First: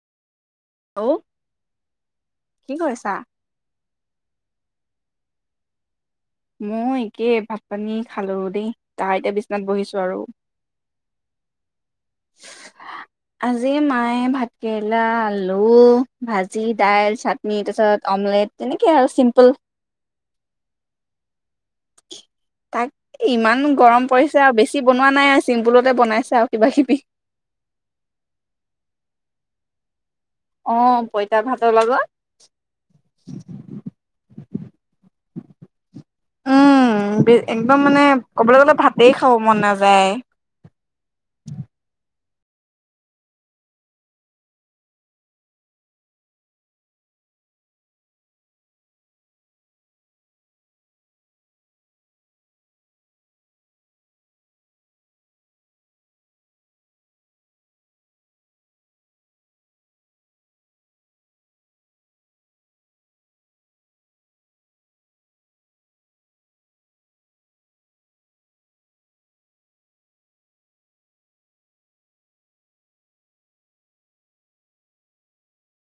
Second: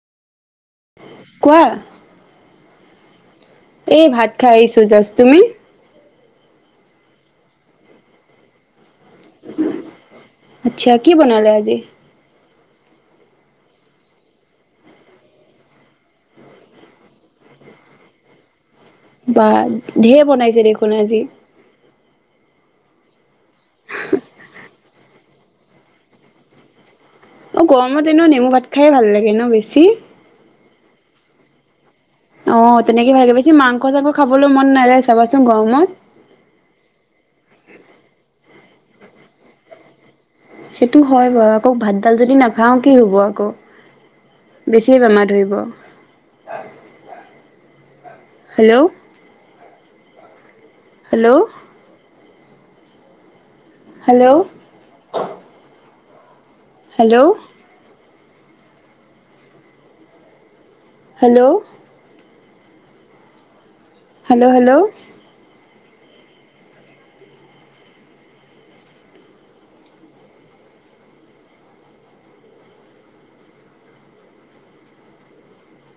অ কোৱা কি কৈ আছে চ এই ভাত খাই আহিছো জাষ্ট তুমি মই একেই ভাত পানী খালো দেই তাহ এতে বিচনাত বহিছো আৰু আচ্ছা কি বনালে আজি আজি মায়ে ভাতকেৰেলা আলু ভাজি দাইল চাটনি তাৰপিছত অমলেট তেনেকে আৰু বা চিম্পুল ঢেৰ বনাইছে দেখোন আজি তাক ইমান গৰম পৰিছে আৰু বেছি বনোৱা নাই আৰু চিম্পুলতে বনাইছে আৰু কিবা কিবি অ গৰমত এনে নেমু ভাত খাইে ভাল লাগে ন বেছি অ পঁইতা ভাতৰ লগত অ তেনেকে ভালকে বেছি মাংস চাংস খাবলৈ মন নাযায় চাবাচোন গৰমত কিবা মানে ক'বলৈ গ'লে ভাতেই খাব মন নাযায় সেইটো হয় বাৰু আকৌ ভাতডাল যদি নাখাও কি হ'ব আকৌ বেছিয়ে বেমাৰ ধৰিব hello hello hello hello hello hello hello